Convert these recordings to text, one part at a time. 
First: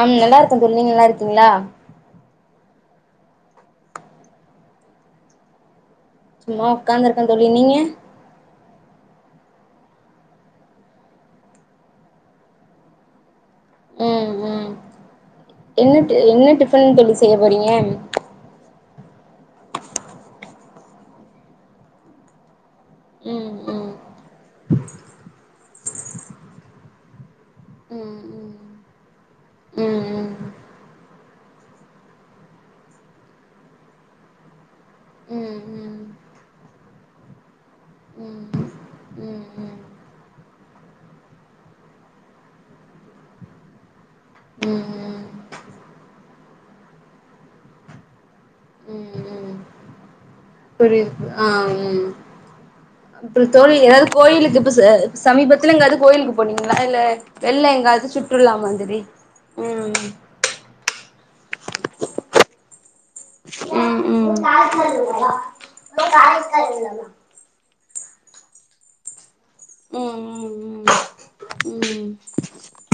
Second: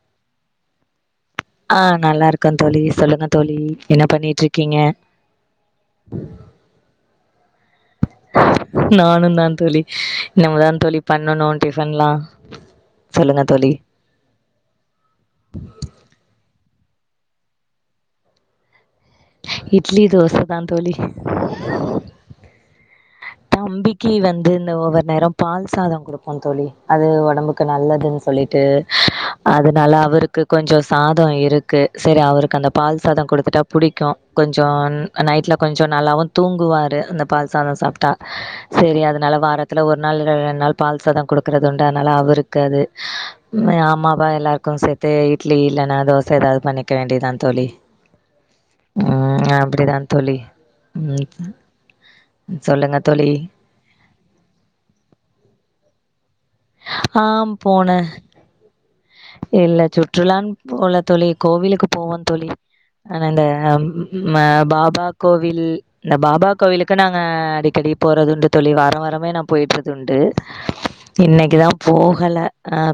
ஆம் நல்லா இருக்கே தோழி நீங்க நல்லா இருக்கீங்களா ஆ நல்லா இருக்கே தோழி சொல்லுங்க தோழி என்ன பண்ணிட்டு இருக்கீங்க சும்மா உக்காந்திருக்கே தோழி நீங்க நானுந்தா தோழி இனிமே தா தோழி பண்ணணு டிபன்லா சொல்லுங்க தோழி ம் ம் என்ன என்ன டிபன் தோழி செய்ய போறீங்க இட்லி தோசதா தோழி ம் ம் தம்பிக்கு வந்து இந்த ஒவ்வொரு நேரோ பால் சாதோ குடுப்போ தோழி அது ஒடம்புக்கு நல்லதுன்னு ம் சொல்லிட்டு ம் ம் அதனால ம் அவருக்கு கொஞ்சோ சாதோ இருக்கு செரி அவருக்கு அந்த பால் சாத குடுத்துட்டு புடிக்கு கொஞ்சோ ம் நைட்ல்ல ம் ம் கொஞ்சோ ம் நல்லாவு தூங்குவாரு அந்த பால் சாத சாப்ட்டா ம் ம் சேரி அதனால வாரத்துல ஒரு நாள் ரெண்டு நாள் பால் சாத குடுக்கறதுண்டு அதனால அவருக்கு அது ஆமாப்பா ம் எல்லாருக்கு ம் சேத்து இட்லி இல்லன்னா தோச ஏதாவது பண்ணிக்க வேண்டிதா தோழி ம் ஆ ம் அப்பிடி தா தோழி ம் புரியுது ஆ ம் அப்றோ தோழி ஏதா கோயிலுக்கு இப்ப சமீபத்துல எங்காவது கோயிலுக்கு போனீங்களா இல்ல ஆ வெள்ல போனேன். எங்காவது சுற்றுலா மாதிரி ம் போகல தோழி கோவிலுக்கு போவோ தோழி ஆனா இந்த ம் ம் ஆ பாபா கோவில் இந்த பாபா கோவிலுக்கு நாங்க அடிக்கடி போறது உண்டு தோழி வாரம் வாரமே நா போயட்டுறது ம் உண்டு ம் இன்னிக்கி தா ம் ம் போகல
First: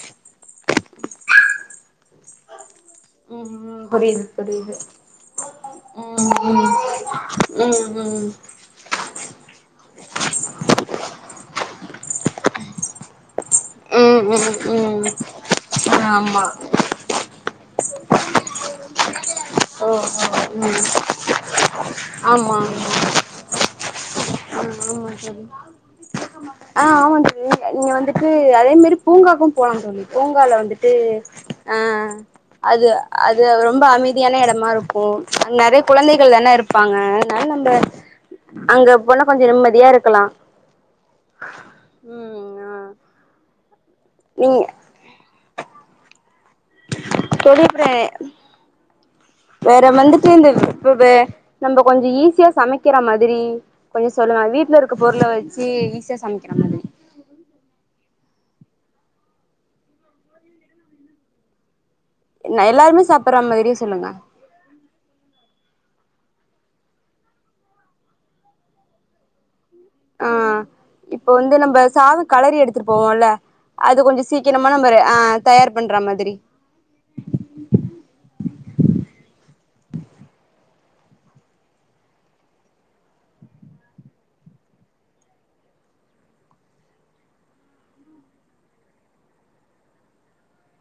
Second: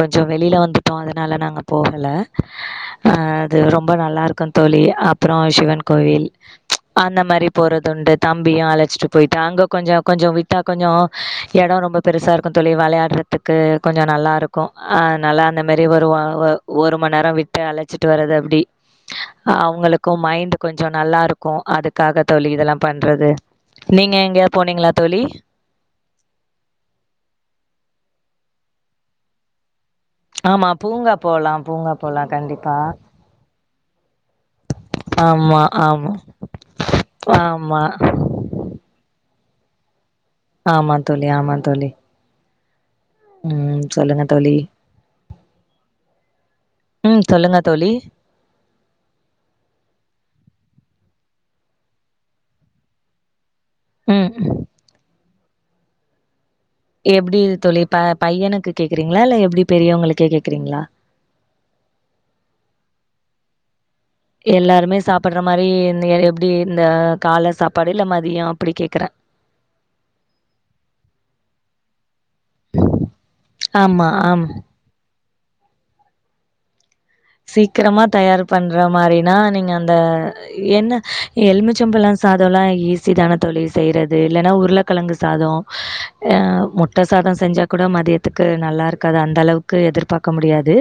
கொஞ்சோ வெளில வந்துட்டோ அதனால நாங்க போகல ஆஹ் ஆ அது ரொம்ப நல்லா இருக்கு தோழி அப்றோ சிவன் ம் கோவில் ம் ம் அந்த மாரி போறதுண்டு ம் தம்பியு அழச்சிட்டு போயிட்டா அங்க கொஞ்சோ கொஞ்சோ விட்டா கொஞ்சோ எடோ ரொம்ப பெருசா இருக்கு தோழி வெளாட் த்துக்கு கொஞ்ச ம் நல்லாருக்கு ஆ ம் ம் நல்லா அந்த மாரி ஒரு வா ஆமா ஒ ஒரு மணி நேர விட்டு அழச்சிட்டு வரது அப்டி ஓ அவங்களுக்கு ஓ மைண்ட்டு ம் கொஞ்ச நல்லாருக்கு அதுக்காக ஆமா தோழி இதெல்லா பண்றது நீங்க எங்கேயாவது அ போனீங்களா ஆமா தோழி ஆ ஆமா தோழி நீங்க வந்துட்டு அதே மாரி பூங்காக்கு போலா தோழி பூங்கால ஆமா. வந்துட்டு பூங்கா போலாம், ஆ பூங்கா போலாம் கண்டிப்பா. அது அது ரொம்ப அமைதியான எடமா இருக்கும் ஆமா, நெறைய ஆமா. குழந்தைகள் தானே இருப்பாங்க அதனால நம்ம ஆமா. அங்க போனா கொஞ்ச நிம்மதியா இருக்கலா ஆமா தோழி ஆமா தோழி ம் ஆ ம் சொல்லுங்க தோழி நீங்க ம். சொல்லுங்க சொல்லிப்புடுவே தோழி. வேற வந்துட்டு இந்த வே வே நம்ம கொஞ்ச ஈஸியா சமைக்கிற மாதிரி கொஞ்ச ம் சொல்லுங்க வீட்ல இருக்க பொருள வச்சி ஈஸியா சமைக்கிற மாரி எப்டி தோழி ப பையனுக்கு கேக்குறீங்ளா இல்ல எப்டி பெரியவங்களுக்கே கேக்குறீங்ளா என்ன எல்லாருமே சாப்பற மாதிரியே சொல்லுங்க எல்லாருமே சாப்பட்ற மாரி என் எப்டி இந்த கால சாப்பாடு இல்ல மதிய அப்டி கேக்குறே ஆ இப்ப வந்து நம்ம சாத கலறி எடுத்திட் போவோல்ல அது ஆமா கொஞ்ச ஆம் சீக்கிரமா நம்ம ஆ தயார் பண்ற மாதிரி சீக்கிரமா தயார் பண்ற மாரினா நீங்க அந்த என்ன எலுமிச்சபழ சாதலா ஈஸி தானே தோழி செய்றது இல்லன்னா உருளக்கெழங்கு சாதோ அ முட்ட சாத செஞ்சா கூட மதியத்துக்கு நல்லா இருக்காது அந்த அளவுக் கு எதிர்பாக்க முடியாது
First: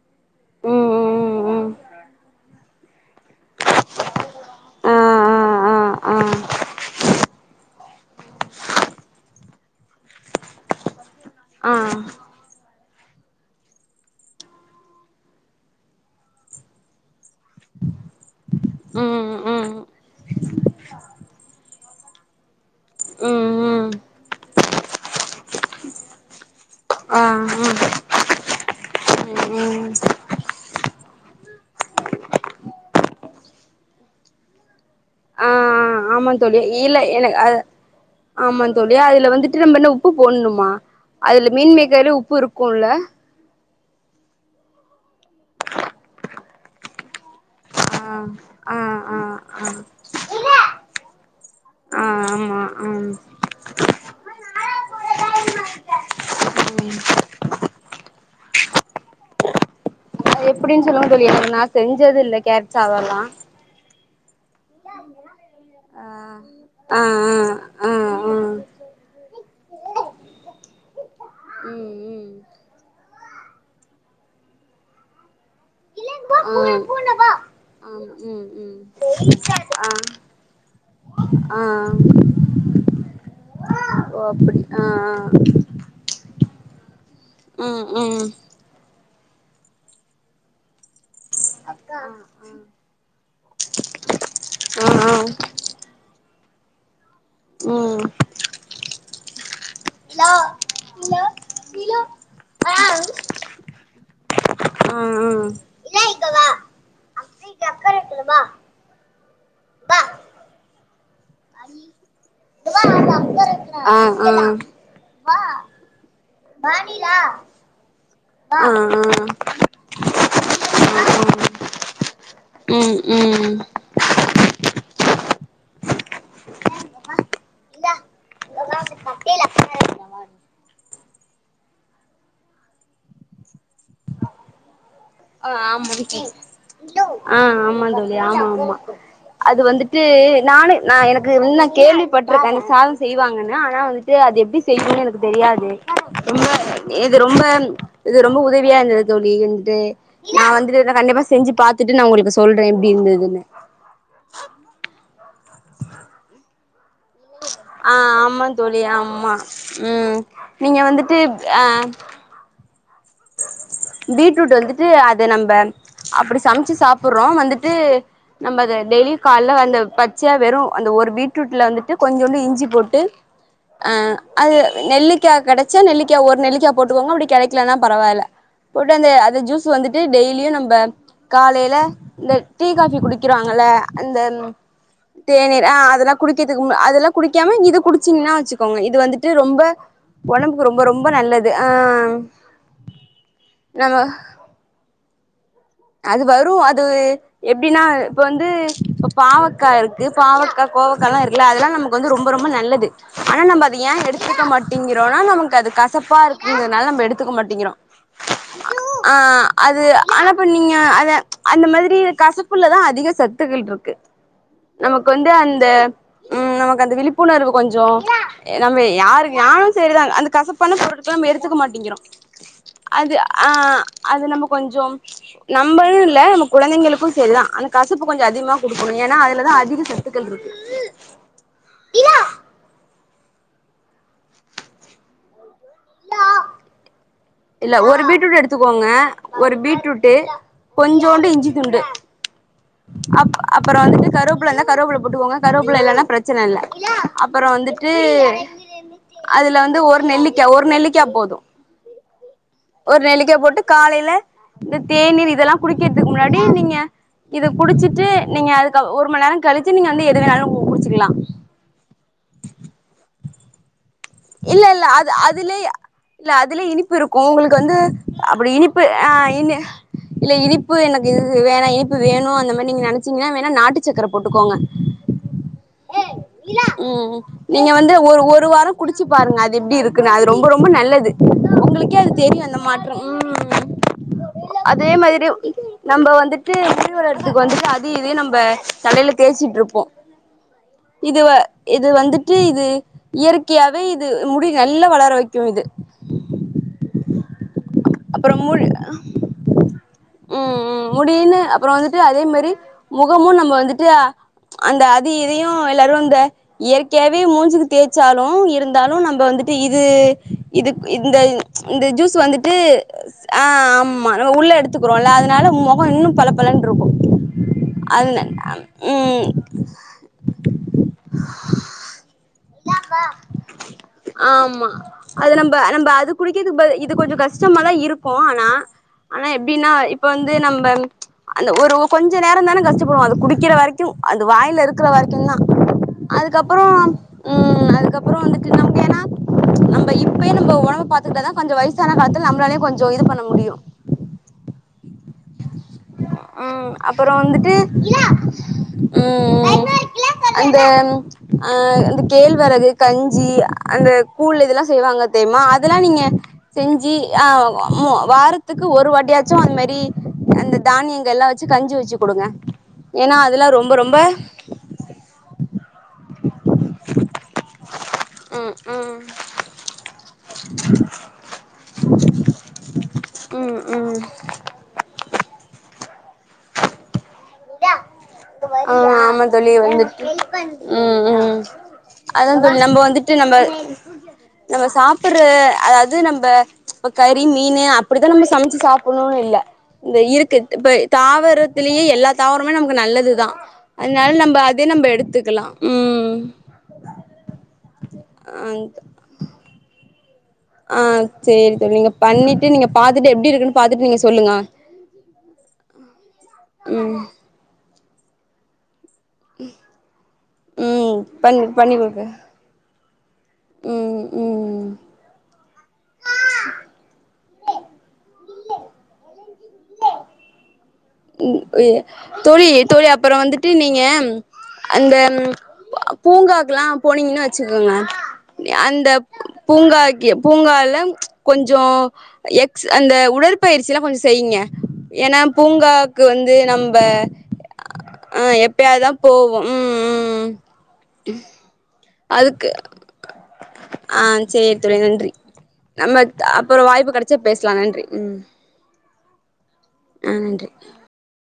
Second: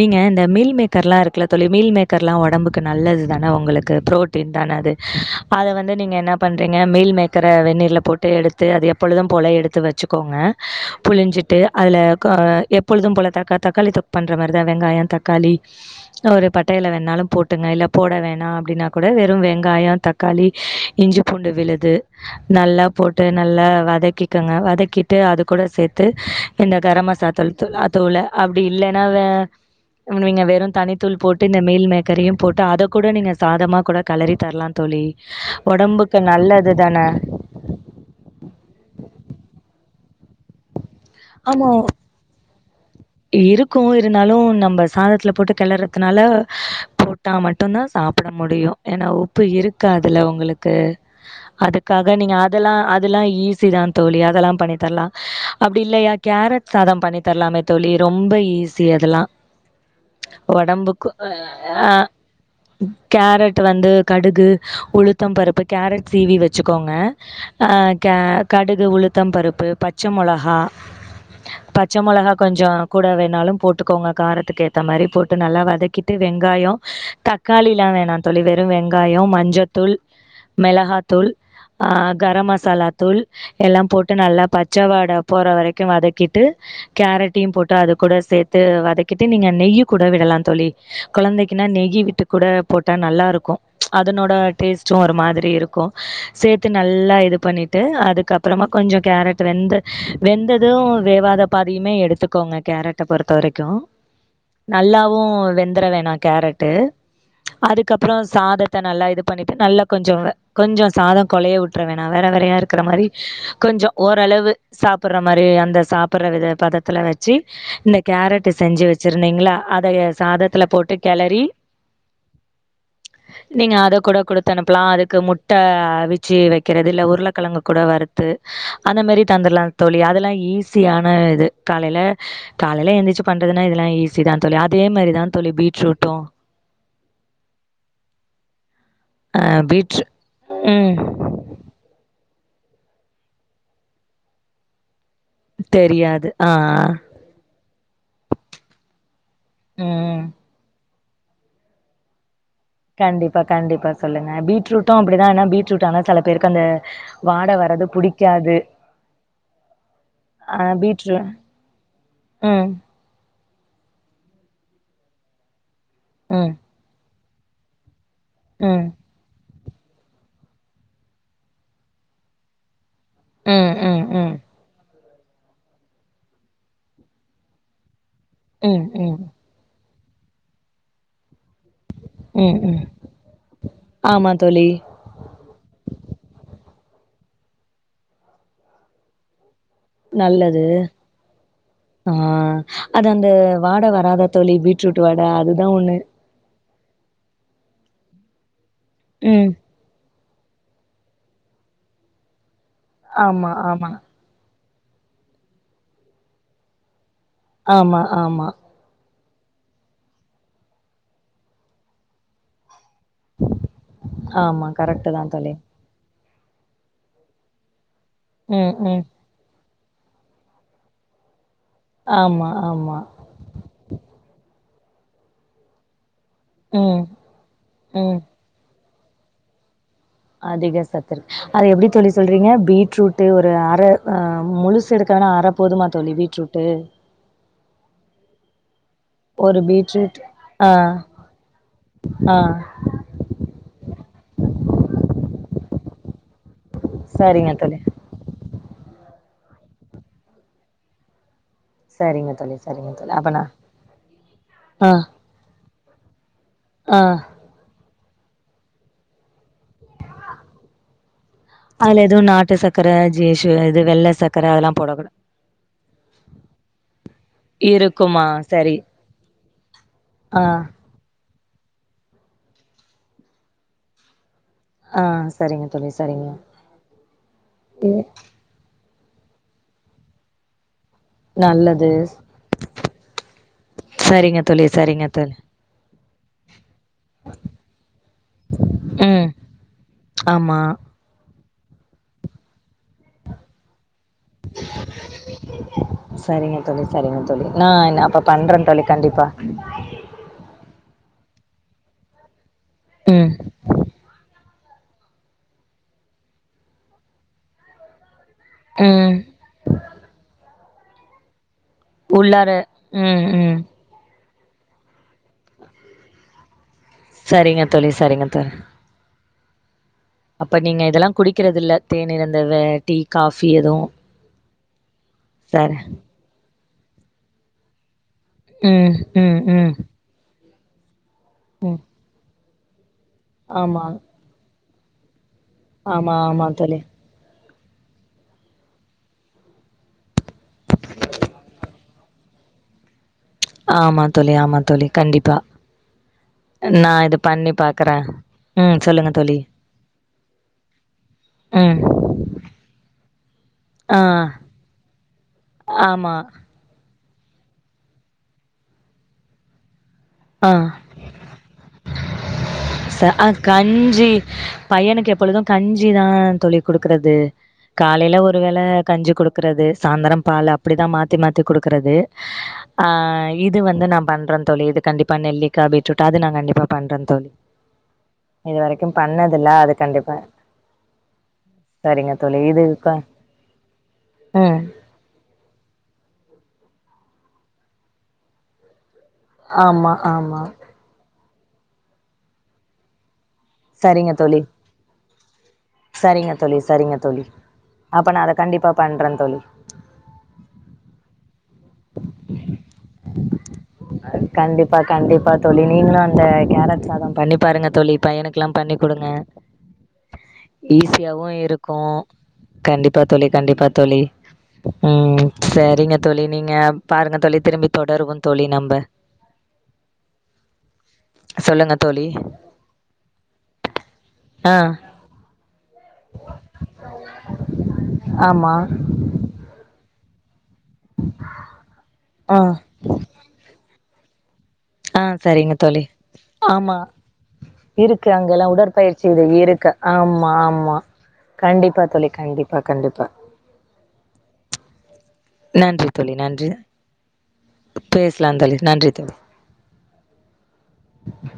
நீங்க இந்த மீல் ம் மேக்கர்லா ம் இருக்குல தோழி ம் மீல் மேக்கர்லா ஒடம்புக்கு நல்லது தானே ஒங்களுக்கு புரோட்டீன் தானே அது ஆ அத ஆ வந்து ஆ நீங்க ஆ என்னா பண்ணுறீங்க மீல் மேக்கர வென்நீர்ல போட்டு எடுத்து அது எப்பொழுது போல எடுத்து வச்சிக்கோங்க புழிஞ்சிட்டு ஆ அதுல க எப்பொழுது போல தக்கா தக்காளி தொக் பண்ற மார் தா வெங்காய தக்காளி ஒரு பட்டையில வேணாலு போட்டுங்க இல்ல போட வேணா அப்டின்னா கூட ம் வெறு ம் ம் வெங்காய தக்காளி இஞ்சி பூண்டு விழுது நல்லா போட்டு நல்லா ம் வதக்கிகங்க வதக்கிட்டு அது கூட சேத்து இந்த கர ஆ மசா தூள் தூள் ம் தூள அப்டி இல்லன்னா வே ம் நீங்க வெ ரு தனித்தூள் போட்டு இந்த மீல் மேக்கரையு போட்டு அத கூட நீங்க சாதமாக கூட கெலறி தரலா தோழி ஆ ஒடம்புக்கு ஆமா தோழி நல்லது இல்ல தானே எனக்கு அது ஆமா தோழி அதுல வந்துட்டு நம்ம என்ன உப்பு போட்ணுமா அதுல மீன் மேக்ர்லே உப்பு இருக்குல்ல இருக்கு இருந்தாலு நம்ம சாதத்துல போட்டு கெளறதுனால போட்டா மட்டுதா ஆ சாப்ட முடியு ஆ ஏனா ஆ உப்பு ஆ இருக்காதுல ஒங்ளுக்கு ஆ அதுக்காக நீங்க ஆமா அதெல்லா ஆ ம் அதெல்லா ஈஸி தா தோழி அதெல்லா பண்ணி தர்லா அப்டி இல்லயா கேரட் சாதம் பண்ணி தர்லாமே தோழி ரொம்ப ஈஸி அதெல்லா அது எப்டின்னு சொல்லுங்க ஒடம்புக்கு தோழி எனக்கு நா செஞ்சது இல்ல கேரட் சாதோல்லா கேரட் ட்டு வந்து கடுகு உளுத்தம் பருப்பு ஆ கேரட் சீவி வச்சிக்கோங்க ஆ ஆ அ ஆ க ஆ கடுகு உளுத்தம் பருப்பு பச்ச மொளகா ம் பச்ச ம் மொளகா கொஞ்ச கூட வேணாலு போட்டுக்கோங்க காரத்துக்கு ஏத்த மாரி போட்டு நல்லா வதக்கிட் ட்டு ஆ ஆமா வெங்காயோ தக்காளிலா வேணா தோழி ம் வெறு ம் வெங்காயம் ஆ மஞ்சதூள் மெளகாத்தூள் ஆ கர மசாலா தூள் எல்லா போட்டு ஓ நல்லா அப்டி ஆ பச்சவாட ஆ போற வரைக்கு வதக்கிட்டு கேரட்டையும் போட்டு ம் அது கூட ம் சேர்த்து வதைக்கிட்டு நீங்க நெய்யி கூட விடலாம் தோழி கொழந்தைக்குனா நெய் வி ட்டு கூட போட்டா நல்லா இருக்கும் அதனோட ஆ டேஸ்ட்டும் ஒரு ஆ மாதிரி இருக்கும் சேர்த்து நல்லா இது பண்ணிட்டு ம் அதுக்கப்புறமா கொஞ்சம் கேரட் வெந்து வெந்ததும் வேவாத பாதியுமே எடுத்துக்கோங்க கேரட்டை பொறுத்த வரைக்கும் நல்லாவும் ம் வெந்திர வேணாம் கேரட்டு அதுக்கப்றோ சாதத்தை நல்லா இது பண்ணிட்டு நல்லா கொஞ்சம் கொஞ்சம் சாதம் கொழைய விட்டுற வேணாம் வெற வெறையா இருக் கிற மாரி கொஞ்சம் ஓரளவு சாப்புடுற மாரி அந்த சாப்புடுற வித பதத்துல வச்சு இந்த கேரட்டு செஞ்சு வச்சிருந்தீங்களா அத சாதத்துல போட்டு கேளரி ம் ம் நீங்க அதை கூட குடுத்து அனுப்பலாம் அதுக்கு முட்டை அவிச்சு வைக்கிறது இல்ல உருளைக்கெழங்கு கூட வறுத்து து அந்த மாரி தந்திரலா தோழி அதெல்லா ஈஸியான இது காலையில காலைய எந்திரி பண்றதுனா இதெல்லா ஈஸி தா தோழி அதே மாரிதா தோழி ஆ ஆமா பீட்ரூட்டும் ஆ ஆமா தோழி ஆமா ஆமா ஆ அது வந்துட்டு பீட்ரு நானு நா ம் என க்கு முன்ன கேள்விப்பட்டிருக்கேன் சாதம் செய்வாங்கன்னு ஆனா வந்துட்டு அது எப்டி செய்யும்னு எனக்கு தெரியாது தெரியாது ரொம்ப ஆ இது ரொம்ப இது ரொம்ப உதவியா இருந்தது தோழி இருந்துட்டு ஆ. ம் நா வந்துட்டு கண்டிப்பா செஞ்சு பாத்துட்டு நா உங்களுக்கு சொல்றேன் கண்டிப்பா கண்டிப்பா சொல்லுங்க பீட்ரூட்டும் அப்டிதான் என்னா பீட்ரூட் ஆனா சில பேருக்கு அந்த வாட வந் ஆ ஆமா தோழி ஆமா ம் ஆ நீங்க பீட்ரு வந்துட்டு அ ம் பீட்ரூட் வந்துட்டு அத நம்ம அப்டி ம் சமைச்சு சாப்பிடுறோம் வந்துட்டு நம்ம அது ம் டெய்லி கால்ல அந்த பச்சையா வெறும் அந்த ஒரு பீட்ரூட்ல வந்துட்டு கொஞ்சோண்டு இஞ்சி போட்டு ம் ஆ ம் ம் ம் அது நெல்லிக்காய் கிடைச்சா நெல்லிக்காய் ஒரு நெல்லிக்காய் போட்டுக்கோங்க அப்டி கடைக்கலனா பரவாயில்ல போட்டு அந்த ம் ம். அந்த ஜூஸ் வந்துட்டு டெய்லியும் நம்ப காலையில இந்த ம் டீ ம் காபி குடிக்கிறாங்கல ஆமா தோழி தேநீர் ஆ அதெல்லா குடிக்கிறதுக்கு அதெல்லா குடிக்காம இத குடிச்சிங்கனா வச்சுக்கோங்க இது வந்துட்டு ரொம்ப நல்லது ஒடம்புக்கு ரொம்ப ரொம்ப நல்லது ஆ அது அந்த வாட நம்ம வராத தோழி பீட்ரூட் வாட அதுதா ஒண்ணு அது வரும் அது எப்டின்னா இப்போ வந்து ம் பாவக்காய் இருக் பாவக்க கோவக்கல்லா இருக்குல அதெல்லா நமக்கு வந்து ரொம்ப ரொம்ப நல்லது ஆனா ஆமா நம்ம அது ஆமா ஏன் எடுத் எடுத்துக்க மாட்டேங்கிறோம்னா நமக்கு அது கசப்பா இருக்குங்கதுனால நம்ம எடுத்துக்க மாட்டேங்கிறோம் ஆமா ஆமா ஆ அது ஆனாப்ப நீங்க அத அந்த மாதிரி கசப்புள்ளதா அதிக சத்துகள் இருக்கு ஆமா நமக்கு கரெக்ட்டு தா வந்து தோழி அந்த ம் நமக்கு அந்த விழிப்புணர்வு கொஞ்சம் ம் நம்ம ம் யாரு நானும் செரிதா அந்த கசப்பான பொருட்களல்லா எடுத்துக்க மாட்டேங்கிறோம் ஆமா ஆமா அது ஆ அது நம்ம கொஞ்சம் நம்பனு இல்ல அ ம் குழந்தைங்கக்கும் செரி தா அந்த கசப்பு ம் கொஞ்சம் அதிகமாக குடுக்கணும் ஏன்னா அதுல தா அதிக ச அதிக சத்துருக்க அது எப்டி தோழி சொல்றீங்க பீட்ரூ ட்டு ஒரு அரை முழுசு எடுக்கவேனா அரை போதுமா தோழி பீட்ரூட்டு இல்ல ஒரு பீட்ரூட்டு எடுத்துக்கோங்க ஒரு பீட்ரூட்டு் பீட்ரூட் ஆ கொஞ்சோண்டு இஞ்சி துண்டு ஆ அப் அப்றோ வந்துட்டு கருவப்புள்ள இருந்தா கருவப்புள்ள போட்டுக்கோங்க கருவப்புள்ள இல்லனா பிர ச்சனை இல்ல அப்றோ சரிங்க தோழி வந்துட்டு அதுல வந்து ஒரு நெல்லிக்கா ஒரு நெல்லிக்கா போதும் சரிங்க தோழி சரிங்க ஒரு தோழி அப்ப நெல்லிக்கா நா போட்டு காலைல இந்த ஆ தேநீர் இதெல்லாம் குடிக்கிறதுக்கு முன்னாடி நீங்க ஆ இத குடிச்சிட்டு நீங்க அதுக்கு ஒரு மணி நேரம் கழிச்சு நீங்க வந்து எது வேணாலும் குடிச்சுக்கலாம் அதுல்ல இது நாட்டு சக்கர ஜேஷூ இது வெல்ல சக்கர இல்ல அதெல்லா இல்ல அது போடக்கூடா அதுலே இல்ல அதுலே இனிப்பு இருக்கும் உங்களுக்கு வந்து இருக்குமா அப்டி சரி இனிப்பு ஆ இனி இல்ல ஆ இனிப்பு எனக்கு இது வேணா இனிப்பு வேணும் அந்த மாதிரி நீங்க நீனைச்சீங்கன்னா வேணா நாட்டு சக்கர போட்டுக்கோங்க ஆ சரிங்க தோழி சரிங்க ம் நீங்க இ வந்து ஒரு ஒரு வாரம் குடிச்சு பாருங்க அது எப்டி இருக்குன்னு அது ரொம்ப ரொம்ப நல்லது நல்லது உங்களுக்கே அது தெரியும் அந்த மாற்றம் ம் சரிங்க தோழி அதே சரிங்க மாதிரி தோழி நம்ம வந்துட் டு முடி வளப்ன் ரயில் மஞ்சள் ஜி டயட் ஞ்சர்றதுக்கு வந்து அது இதே நம்ம தலையில ம் தேச்சிட்டு பயணம் ஆமா மரணம்இருப்போம் இது இது வந்துட்டு இது இயற்கையாவே இது முடி நல்லா வளர வைக்கும் இது சஙச்சம்ஞ்சரிங்க தோழி சரிங்க தோழி நான் அப்புறம் ம் ம் முடியுனு அப்புறம் வந்துட்டு அதே மாதிரி ம் முகமும் நம்ம வந்துட்டு அந்த அது இதையும் எல்லாரும் இந்த இயற்கையாவே மூஞ்சுக்கு தேய்ச்சாலும் இருந்தாலும் ம் நம்ப வந்துட்டு இது இது இந்த இந்த ஜூஸ் உள்ளார வந்துட்டு ம் ஆ ம் ஆமா உள்ள எடுத்துக்கிறோம்ல்ல அதனால உ முகம் இன்னும் பள பள இருக்கும் சரிங்க தோழி அதுல சரிங்க தோழி ம் அப்ப நீங்க இதெல்லாம் குடிக்றதில்ல தேனீர் என்னாக்கா ஆமா அது நம்ம சரி நம்ம அது குடிக்கதுக்கு இது கொஞ்சம் கஷ்டமா தான் இருக்கும் ஆனா ம் ஆனா ம் எப்டின்னா ம் இப்ப வந்து நம்ப அந்த ஒரு ம் கொஞ்சோ நேரம் தானே கஷ்டப்படுவோம் அது குடிக்கிற ஆமா வரைக்கும் அந்த வாயில இரு க்குற வரைக்கும் தான் ஆமா ஆமா அதுக்கப்பறம் தோழி ம் அதுக்கப்பறம் வந்து நமக்கு ஏன்னா நம்ம இப்பயே நம்ம உடம்ப பாத்துகிட்டா தான் கொஞ்சம் வயசு வயசான காலத்தில் நம்மளாலயு கொஞ்சம் இது பண்ண முடியும் ஆமா தோழி ஆமா தோழி கண்டிப்பா ஆ ம் அப்றோ வந்துட்டு ம் சொல்லுங்க தோழி ம் அந்த அ ம் அந்த கேழ்வரகு கஞ்சி அந்த ஆ கூழ் இதெலாம் செய்வாங்க [unintelligible] அதெல்லாம் நீங்க ஆமா செஞ்சு ஆ வாரத்துக்கு ஒரு வாட்டியாச்சும் அந்த மாரி ஆ அந்த தானியங்கலாம் வச்சு கஞ்சி வச்சு கொடுங்க ச ஏன்னா அ அதெலாம் ரொம்ப ரொம்ப கஞ்சி பையனுக்கு எப்பொழுதும் கஞ்சி தான் தோழி கொடுக்றது காலைல ஒரு ம் வேள கஞ்சி கொடுக்றது சாயந்தரம் பால் அப்டிதான் மாத்தி மாத்தி கொடுக்கறது ஆ ம் இது வந்து ம் நா ம் பண்றேன் தோழி கண்டிப்பா நெல்லிக்காய் பீட்ரூட் நா கண்டிப்பா பண்றேன் தோழி இது ம் வரைக்கு ஆமா ஆமா தோழி பண்ணதில்ல அது வந்துட்டு கண்டிப்பா ம் ம் சரிங்க அதான் தோழி இது நம்ம க வந்துட்டு நம்ம ம் நம்ம சாப் அற அதாவது நம்ப இப்ப கறி மீனு அப்டிதான் நம்ம சமைச்சு சாப்டணும்னு இல்ல ஆமா இந்த இருக்கு ஆமா இப்ப தாவரத்திலயே எல்லா தாவரமே நமக்கு நல்லது தான் அதனால சரிங்க நம்ப தோழி அதே நம்ப எடுத்துக்கலாம் ம் சரிங்க தோழி சரிங்க தோழி அப்ப நா அத கண்டிப்பா பண்றேன் தோழி ஆ சேரி த நீங்க பண்ணிட்டு நீங்க பாத்துட்டு எப்டி இருக்குன்னு பாத்துட்டு நீங்க சொல்லுங்க கண்டிப்பா கண்டிப்பா தோழி நீங்களும் அந்த கேரட் ம் சாதம் பண்ணி பாருங்க தோழி பையனுக்கெலாம் பண்ணி கொடுங்க ம் ஈஸியாவு பண்ணி பண்ணி இருக்கு குடுக்க கண்டிப்பா தோழி கண்டிப்பா தோழி ம் ம் ம் சரிங்க தோழி நீங்க பாருங்க தோழி திரும்பி தொடருவோ தோழி நம்ப ம் தோழி தோழி அப்பற வந்துட்டு நீங்க ஆ அந்த பூங்காக்கெலா போனீங்கன் வச்சுக்கோங்க ஆமா அந்த பூங்காக்கு பூங்கால கொஞ்சொ ஆ எக்ஸ் அந்த உடற்பயிற்சி எலா கொஞ்ச செய்ங்க ஆ சரிங்க தோழி ஆமா இருக்கு ஆ அங்கலா எப்பயாதுதா உடற்பயிற்சி போவோ இருக்கு ம் ம் ஆமா ஆமா கண்டிப்பா தோழி அதுக்கு கண்டிப்பா கண்டிப்பா ஆ சேரி தோழி நன்றி நன்றி நம்ம தோழி அப்பற வாய்ப்பு கெடச்சா பேசலா நன்றி ம் ழி நன்றி தோழி நன்றி